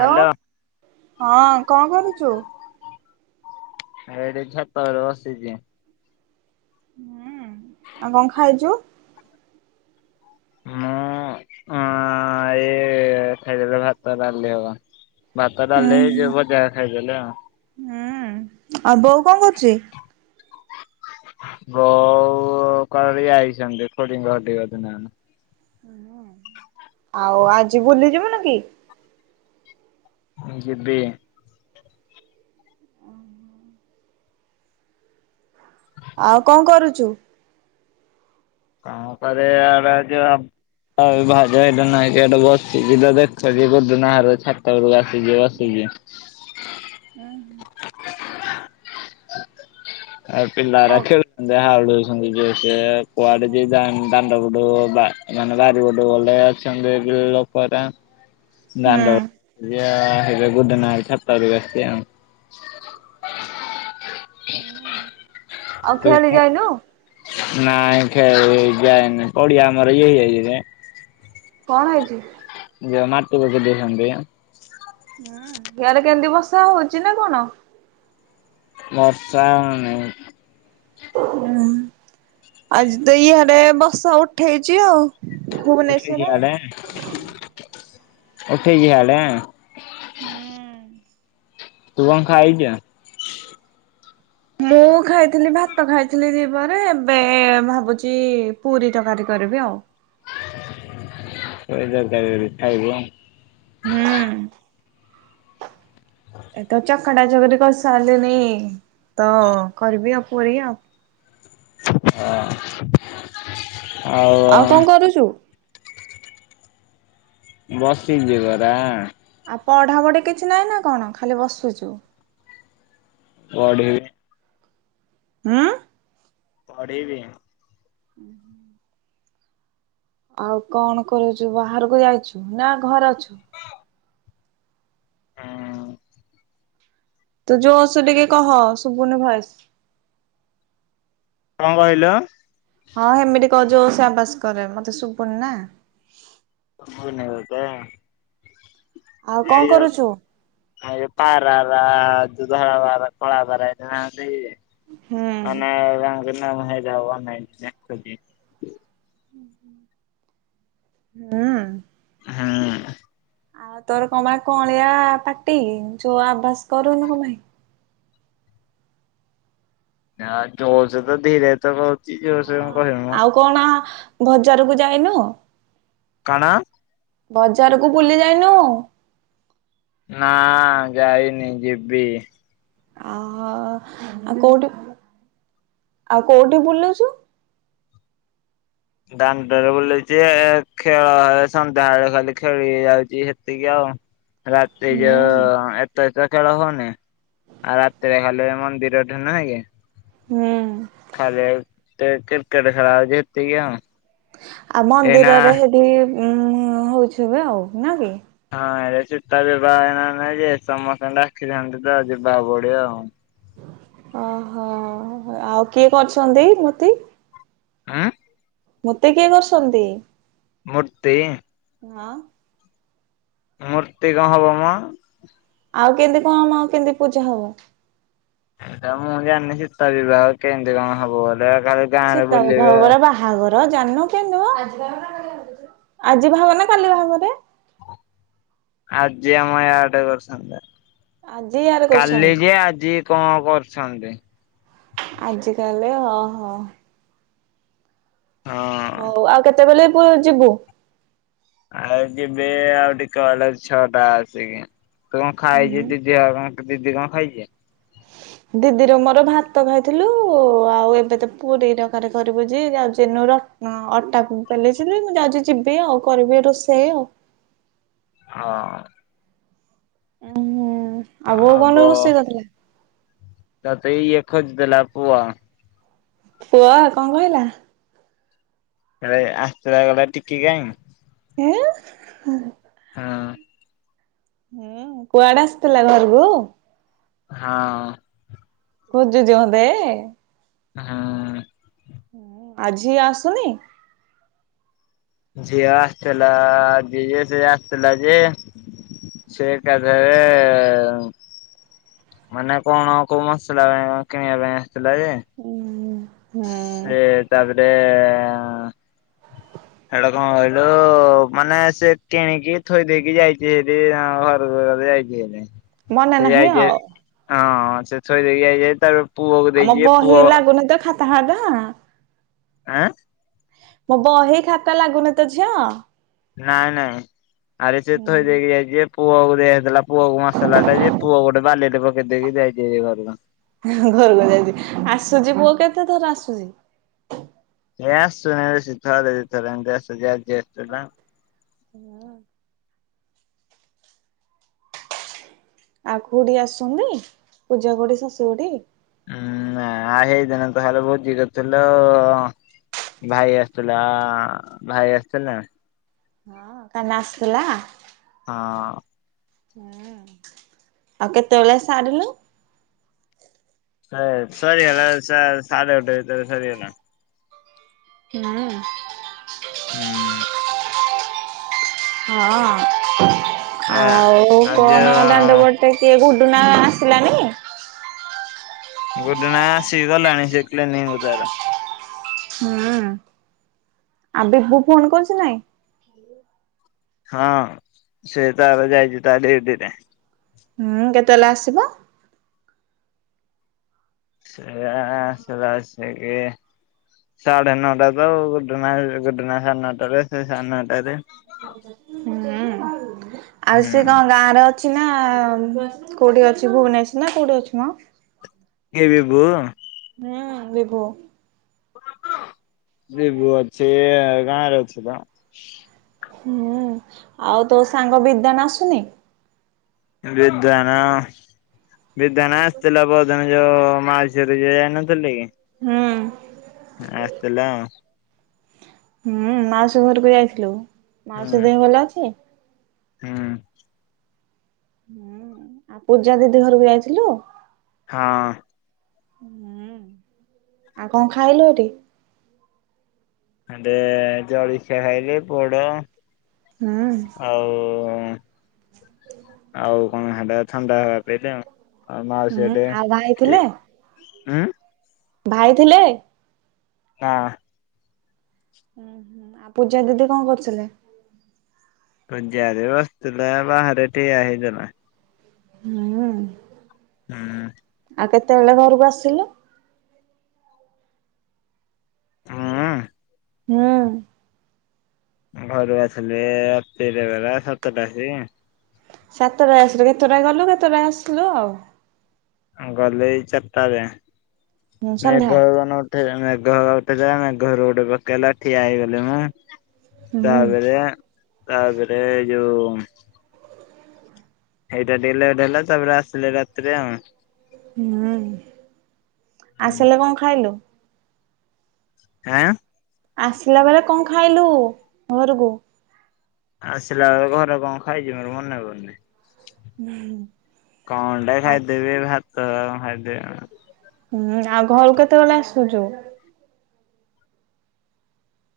Hello ହଁ କଣ କରୁଛୁ? ଏଠି ଛାତ ଉପରେ ବସିଛି। ହୁଁ ଆଉ କଣ ଖାଇଛୁ? ମୁଁ ଆ ଏ ଖାଇଥିଲି ଭାତ ଡାଲି ହେକା। ଭାତ ହୁଁ ଡାଲି ଜୋଉ ଭଜା ଖାଇଥିଲି ଆଉ। ହୁଁ ଆଉ ବୋଉ କଣ କରୁଛି? ବୋଉ କୁଆଡେ ଯାଇଛନ୍ତି ଖୁଡିଙ୍କ ଘର ଠିକି ବୋଧେ ନା କଣ। ଆଉ ଆଜି ବୁଲିଯିବୁନୁ କି? ହୁଁ ଯିବି। ଆଉ କଣ କରୁଛୁ? ମୁଁ କହିଲି ଇଆଡ଼େ ଏଇ ଯୋଉ ଆଉ ଭାଉଜ ଏଇଠେ ନାହିଁ ଯେ ଏଠି ବସିଛିି ତ ଦେଖୁଚି ଗୁଡୁନା ଘର ଛାତ ଉପରକୁ ଆସିଛି ବସି ଆଜ୍ଞା। ହୁଁ ହୁଁ। ଆ ଓ ପିିଲାରା ଖେଳୁ ଯାହା ହୋଉଛନ୍ତି ଯେ ସେ କୁଆଡେ ଜି ଜ ଦା ଦାଣ୍ଡ ପଟୁ ବା ମାନେ ବାରିପଟକୁ ଗଲେ ଆସୁଛନ୍ତି ଏଇ ଯୋଉ ଲୋକରା ହୁଁ ଦାଣ୍ଡ ପଟୁ [unintelligible] ହେଇଥିପାଇଁ ଗୁଡ଼ୁ ନା ଘର ଛାତ ଉପରେ ଆସିଛି ଆଉ। ହଁ। ତ [unintelligible] ନାଇ ଖେଳି ଯାଇନି ପଡିଆ ଆମର ଇଏ ହେଇଯାଇଚି ଯେ। କଣ ହେଇଛି? ଯ ମାଟି ଗୋଟେଇ ଦେଇଛନ୍ତିବବବବବ୍ବଭଃ ବବନନ ହଁ ଇଆଡ଼େ କେମିତି ବର୍ଷା ହଉଚି ନା କଣ? ବର୍ଷା ହେଉନି। ହୁଁ ଆଜି ତ ଇଆଡେ ବର୍ଷା ଉଠେଇଛି ଆଉ। ଉଠେଇ ଭୁବନେଶ୍ଵର ଚି ଆଉ। ଇଆଡେ ଉଠେଇ ଇଆଡେ। ହଁ ତୁ କଣ ଖାଇକି ଆ। ମୁଁ ଖାଇଥିଲି ଭାତ ଖାଇଥିଲି ଦିପହରେ ଏବେ ଭାବୁଛି ପୁରୀ ତରକାରୀ କରିବି ଆଉ। ପୁରୀ ତରକାରୀ କରି ଖାଇବୁ। ହୁଁ ଏଟଚ ଅଟା ଚକଡି କରିସାରିଲିନି ତ କରିବି ଆଉ ପୁରୀ ଆଉ। ହ ହଉ ଆଉ। କରୁଛୁ। ବସିଚି ପରା। ଆଉ ପଢା ପଢି କିଛି ନାଇଁ ନା କଣ? ଖାଲି ବସୁଛୁ। ପଢ଼ିବି। ହୁଁ ପଢିବି। ହୁଁ ହୁ ଆଉ କଣ କରୁଛୁ? ବାହାରକୁ ଯାଇଛୁ ନା ଘରେ ଅଛୁ? ହଁ ତୁ ଜୋରସେ ଟିକେ କହ ଶୁଭୁନି ଭଏସ। କଣ କହିଲ? ହଁ ହେମିତି କ ଯୋର ସେ ଆବାଜ୍ କରେ ମୋତେ ଶୁଭୁନି ନା। ଶୁଭୁନି ତତେ। ଆଉ କଣ ଏଇ ଯୋ କରୁଛୁ? ଏଇ ପାରା ରା ଯୋଉ ଧଳା ପାରା କଳା ପାରା ଏଠି ନାହାନ୍ତି କି? ହୁଁ ମାନେ କାହିଁକି ନା ମୁଁ ହେଇ ଜାଗାକୁ ଅନେଇକି ଦେଖୁଛି। ହୁଁ। ହୁଁ। ଆଉ ତୋର କଣ ବା କଅଳିଆ ପାଟି, ଯୁଆ ଆବାଜ୍ କରୁନୁ କଣ ପାଇଁ। ନା ଜୋରସେ ତ ଧୀରେ ତ ହୋଉଛି ଜୋରସେ କଣ କହିବ ମୋ ଆଉ କଣ ବଜାରକୁ ଯାଇନୁ? କଣ? ବଜାରକୁ ବୁଲି ଯାଇନୁ? ନା ଯାଇନି ଯିବି। ଓହୋ ଆଉ କୋଉଠି ଆଉ କୋଉଠି ବୁଲୁଛୁ? ଦାଣ୍ଡରେ ବୁଲୁଛି ଏ ଖେଳ ସନ୍ଧ୍ୟା ବଳେ ଖାଲି ଖେଳି ଯାଉଛି ସେତିକି ଆଉ। ରାତି ହୁଁ। ଯୋଉ ଏ ତେ ତ ଖେଳ ହଉନି ଆଉ ରାତିରେ ଖାଲି ମନ୍ଦିର ଠୁ ନୁହଁ କି? ହୁଁ। ଖାଲି କ୍ରିକେଟ ଖେଳ ହୋଉଛି ହେତିକି ଆଉ। ଆଉ ଏଇନା ମନ୍ଦିରରେ ହେଠି ଉ ହୋଉଥିବ ଆଉ ନାଇକି? ହଁ ଏରେ ସୀତା ବିିବାହ ନାଇଁ ଯେ ସମସ୍ତେ ଡାକିଥାନ୍ତି ତ ଯିବାକୁ ପଡିବ ଆଉ। ଓହୋ ଆଉ କିଏ କରିଛନ୍ତି ମୋତି? ଉଁ ମୂର୍ତ୍ତି କିଏ କରିଛନ୍ତି? ମୂର୍ତ୍ତି ହଁ। ମୂର୍ତ୍ତି କଣ ହବ ମ? ଆଉ କେମିତି କଣ ଆଉ କେମିତି ପୂଜା ହବ। ଏଟା ମୁଁ ଜାଣିନି ସୀତା ବିବାହ କେମିତି କଣ ହବ ବଲେ ଖାଲି ଗାଁରେ ସୀତା ବିବାହ ବୁଲିବେ। ବୋଲେ ବା ବାହାଘର ଜାନୁ କେମିତି ମ ଆଜି ବାହାଘର ନା କାଲି ବାହାଘରେ? ଆଜି ଆମ ଆଡେ କରିସନ୍ତି, ଆଜି ୟାର କାଲି କରୁଛନ୍ତି କି ଆଜି କଣ କରୁଛନ୍ତି? ଆଜି ତାହେଲେ ଓ ହୋ। ହଁ। ହଉ ଆଉ କେତେବେଲେ ପୁ ଯିବୁ? ଆଉ ଯିବି ଆଉ ଟିକେ ବେଲେ ଛଅ ଟା ଆସିକି ତୁ କଣ ଖାଇଚୁ ହୁଁ। ଦିଦି ଆଉ କଣ। ଦିଦି କଣ ଖାଇଛି? ଦିଦିର ମୋର ଭାତ ଖାଇଥିଲୁ ଆଉ ଏବେ ତ ପୁରୀ ତରକାରୀ କରିବୁ ଯେ ଯାଉଚି ଯେନୁ ର ହଁ ଅଟା ବେଲି ଚିଲି ମୁଁ ଯାଉ ଯିବି ଆଉ କରିବି ରୋଷେଇ ଆଉ। ହଁ। ଉୁଁ ହୁଁ ବୋଉ ଆଉ କଣ ବ, ରୋଷେଇ କରିଥିଲା? ତତେ ଇଏ ଖୋଜୁଥିଲା ପୁଅ। ପୁଅ କଣ କହିଲା? ନାଁଏ ଆସିଥିଲା କହିଲା ଟିକି କାଇଁ? ଏଁ ହେଁ ହଁ। ହୁଁ କୁଆଡେ ଆସିଥିଲା ଘରୁକୁ? ହଁ। ଖୋଜୁଛି ମତେ? ହଁ। ଆଉ ଝିଅ ଆସୁନି? ଝିଅ ଆସିଥିଲା ଝିଅ ସେ ଆସିଥିଲା ଯେ ସେ ଏକାଥରେ ମାନେ କଣ କୋଉ ମସଲା କିଣିବା ପାଇଁ ଆସିଥିଲା ଯେ ହୁଁ ସେ ତାପରେ ସେଇଟା କଣ କହିଲୁ ମାନେ ସେ କିଣିକି ଥୋଇ ଦେଇେଇକି ଯାଇଛି ସେଠି ଜଣ ଘରକୁ ଯାଇଛି। ମନେ ସେ ନାହିଁ ଯାଇଚି, ଆଉ। ହଁ ହଁ ସେ ଥୋଇ ଦେଇକି ଯାଇଛି ତାର ଆମ ବହି ଲାଗୁନି ତ ଖାତା ଖାତା ଆଁ? ମୋ ବହି ଖାତା ଲାଗୁନି ତ ଝିଅ? ନାଇଁ ନାଇଁ। ଆରେ ସେ ଥୋଇ ହୁଁ ଦେଇକି ଯାଇଛି ଯେ ପୁଅକୁ ଦେଇଦେଇଥିଲା ପୁଅକୁ ମସଲା ଟା ଯେ ପୁଅ ଗୋଟେ ବାଲିରେ ପକେଇ ଦେଇକି ଯାଇଛି। ଦେ ଗଲ ଘରକୁ ଯାଇଛି, ଆସୁଛି ପୁଅ କେତେ ଥର ଆସୁଛି? ଏ ଆସୁନି ବେଶି ଥର ଦିଥର ଏମତି ଆସୁଚି। ଆଜି ଆସ ଥିଲା। ହୁଁ। ଆ କୋଉଠିକି ଆସୁଛନ୍ତି? ପୂଜା କୋଠି ଶଶୁ କୋଠି? ହଁ ନାଇଁ ତାର ବାହାଘର ବୁଝିନଥିଲୁ ଆଉ। ଭାଇ ଆସୁଥିଲା ଭାଇ ଆସୁଥିଲା? ହଁ କାହ୍ନା ଆସିଥିଲା? ହଁ। ହୁଁ। ଆଉ କେତେବେଳେ ସାରିଲୁ? ସରିଗଲା। ଶା ଶାଡେ ଗୋଟେ ଭିତରେ ସରିଗଲା। ହୁଁ। ହୁଁ। ହଁ ଆ ଆଉ କଣ ଦାଣ୍ଡବଟେ ତ କିଏ ଗୁଡ଼ୁନା ଆସିଲାଣି? ଗୁଡୁନା ଆସିିଗଲାଣି, ସେ କ୍ଲିନିକ୍ ରୁ ତାର। ହୁଁ। ଆ ବିଭୁ ଫୋନ କରୁଛି ନାଇଁ। [unintelligible] ହଁ ସେ ତାର ଯାଇଛି ତା ଡିଉଟିରେ। ଉଁ କେତେବେଲେ ଆସିବ? ସେ ଆ ଆସିଲା ଆସିକି ସାଢେ ନଅଟା ତ ଆଉ। ଗୁଡୁନା ଗୁଡୁନା ସାଢ଼େ ନଅଟା ରେ ସେ ସାଢେ ନଅଟାରେ। ହୁଁ ଆଉ ସେ ହୁଁ। କଣ ଗାଁରେ ଅଛି ନା, କୋଉଠି ଅଛି ଭୁବନେଶ୍ ନା କୋଉଠି ଅଛି ମଁ? କିଏ ବିିଭୁ? ହଁ ବିଭୁ। ବିଭୁ ଅଛି, ଗାଁରେ ଅଛି ତ। ହୁଁ। ଆଉ ତୋ ସାଙ୍ଗ ବିଦାନ ଆସୁନି। ବିଦାନ ବିଦାନା ଆସିଥିଲା ପରଦିନ ଯୋଉ, ମାଉସୀଘରକୁ ଯଉ ଯାଇନଥିଲି କି। ହଁ। ଆସିଥିଲା ଆଉ। ହୁଁ। ମାଉସୀ ଘରକୁ ଯାଇଥିଲୁ। ମାଉସୀ ଦେହ ଭଲ ଅଛି? ହୁଁ। ହୁଁ। ଆଉ ପୂଜା ଦିଦି ଘରକୁ ଯାଇଥିଲୁ? ହଁ। ହୁଁ। ଆଉ କଣ ଖାଇଲୁ ହେଟି? ହେଣ୍ଡେ ଜଳ ଖିଆ ଖାଇଲି। ପୋଡ଼। ହୁଁ ଆଉ ଆଉ କଣ ହାଣ୍ଡା ଥଣ୍ଡା ପିଇଲି ଆଉ। ଆଉ ମାଉସି ହୁଁ ଆଉ ଭାଇ ଘରଟିକେ, ଥିଲେ ଉଁ? ଭାଇ ଥିଲେ? ନାଁ। ହୁଁ ହୁଁ। ଆଉ ପୂଜା ଦିଦି କଣ କରୁଥିଲେ? ପୂଜା ଦିଦି ବସ୍ତିଥିଲେ। ବାହାରେ ଠିଆ ହେଇଥିଲା। ହୁଁ। ହୁଁ। ଆଉ କେତେବେଳେ ଘରକୁ ଆସିଲୁ? ହୁଁ। ଘରୁ ଆସିଲି ରାତିରେ ପରା ସାତଟା ଆସିକି। ସାତଟା ଆସିଲୁ। କେତେଟା ଗଲୁ କେତେଟା ଆସିଲୁ ଆଉ। ଗଲି ଏଇ ଚାରଟାରେ। ହୁଁ ସନ୍ଧ୍ୟା ମେଘ ଉ ନ ଠେଇଥିଲା, ମେଘ ଉଠେଇଥିଲା, ମେଘ ରୋଡରେ ପକେଇଲା ଠିଆ ହେଇଗଲି ମୁଁ। ହୁଁ ତାପରେ ତାପରେ ଯୋଉ ଏଇଟା ଡେ ଲେଟ୍ ହେଲା ତାପରେ ଆସିଲେ ରାତିରେ ଆଉ। ହୁଁ ଆସିଲେ କଣ ଖାଇଲୁ? ଆଁ ଆସିଲା ବେଳେ କଣ ଖାଇଲୁ? ଘରକୁ ଆସିଲା ବେଳେ ଘରେ କଣ ଖାଇଛି ମୋର ମନେପଡୁନି। ହୁଁ। କ ଅଣ୍ଡା ଖାଇଦେବି ଭାତ ଖାଇଦେ ହୁଁ ଆଉ ଘରକୁ କେତେବେଳେ ଆସୁଛୁ?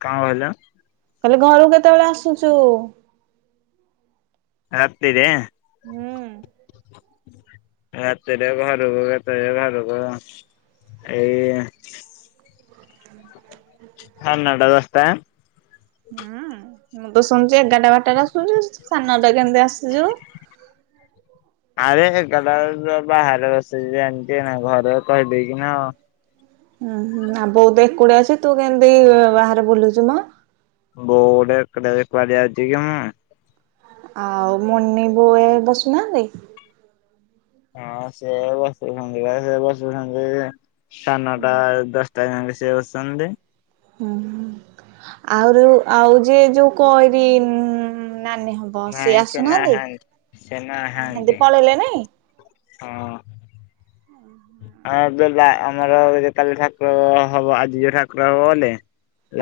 କାଁ ବୋଇଲ? କହିଲେ ଘରକୁ କେତେବେଳେ ଆସୁଛୁ? ରାତିରେ ହୁଁ ରାତିରେ ଘରକୁ କେତରେ ଘରକୁ ଏଇ ସାଢ଼େ ନଅଟା ଦଶଟା ହୁଁ ମୁଁ ତ ଶୁଣୁଛି ଏଗାରଟା ବାରଟାରେ ଆସୁଛୁ ସାଢେ ନଅଟା କେମିତି ଆସିଯୁ? ଆରେ ଏଗାରଟା ବେଳକୁ ବା ବାହାରେ ବସିଯାନ୍ତି ନା ଘରେ କହିଦେଇକି ନାଉ। ହୁଁ ହୁଁ ଆଉ ବୋଉ ତ ଏକୁଟିଆ ଅଛି ତୁ କେମିତି ବାହାରେ ବୁଲୁଚୁ ମ ବୋର୍ଡ [unintelligible] ଅଛି କି ମୁଁ? ଆଉ ମୋନି ବୋଉ ଏ ବସୁନାହାନ୍ତି? ହଁ ସେ ବସୁଛନ୍ତି ବା ସେ ବସୁଛନ୍ତି ସାଢେ ନଅଟା ଦଶ ତା ସଙ୍ଗେ ସେ ଅଛନ୍ତି। ହୁଁ ହୁଁ ଆହୁରି ଆଉ ଯେ ଯୋଉ କଣ କି ନାନୀ ସିଏ ନାଇଁ ସେ ଆସୁନାହାନ୍ତି ନାହାନ୍ତି ସେ ନାହାନ୍ତି। ପଳେଇଲେ ନାଇଁ ହଁ। ହଁ ଯୋଉ ଯା ଆମର କାଲି ଠାକୁର ହବ ଆଜି ଯୋଉ ଠାକୁର ଗଲେ।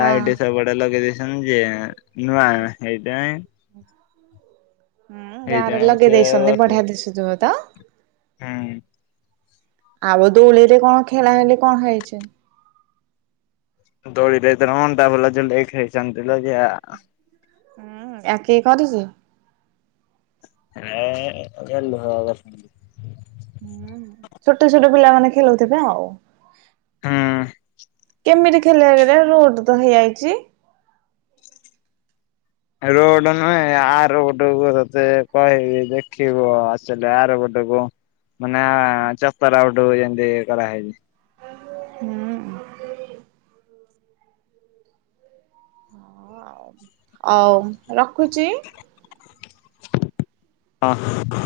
ହଁ। ସବୁଆଡେ ଲଗେଇ ଦେଇଛନ୍ତି ଯେ ନୂଆ ହେଇଟାଇ ହୁଁ ଗାଁରେ ହେଇଥିପାଇଁ ଲଗେଇ ସେ ଦେଇଛନ୍ତି ବସୁ ବଢିଆ ଦିଶୁଥିବ ତ? ହୁଁ। ଆବ ଦୋଳି ଲେଟ୍ କଣ ଖେଳା ହେଲେ କଣ ହେଇଛି। ଦୋଳିରେ ତ କଣ ଅଣ୍ଟା ଭଲା ଝୁଲେଇ ଖେଳିଛନ୍ତି ଲୋ ଝିଅ। ହୁଁ ଆ କିଏ କରିଛି? ଏ ଏଇଟା [unintelligible] ଛୋଟ ଛୋଟ ପିଲାମାନେ ଖେଳୁଥିବେ ଆଉ। ହୁଁ। ଏମିତି ଖେଳରେ ରୋଡ ତ ହେଇଯାଇଛି। ରୋଡ ନୁହେଁ ଆର ରୋଡ ତତେ କହିବି ଦେଖିବ ଆସିଲେ ଆର ପଟକୁ। ମାନେ ଚପା ରାଉଟ୍ ଯେମିତି କରାହେଇଛି। ହୁଁ ଅଉ ରଖୁଛି ହଁ।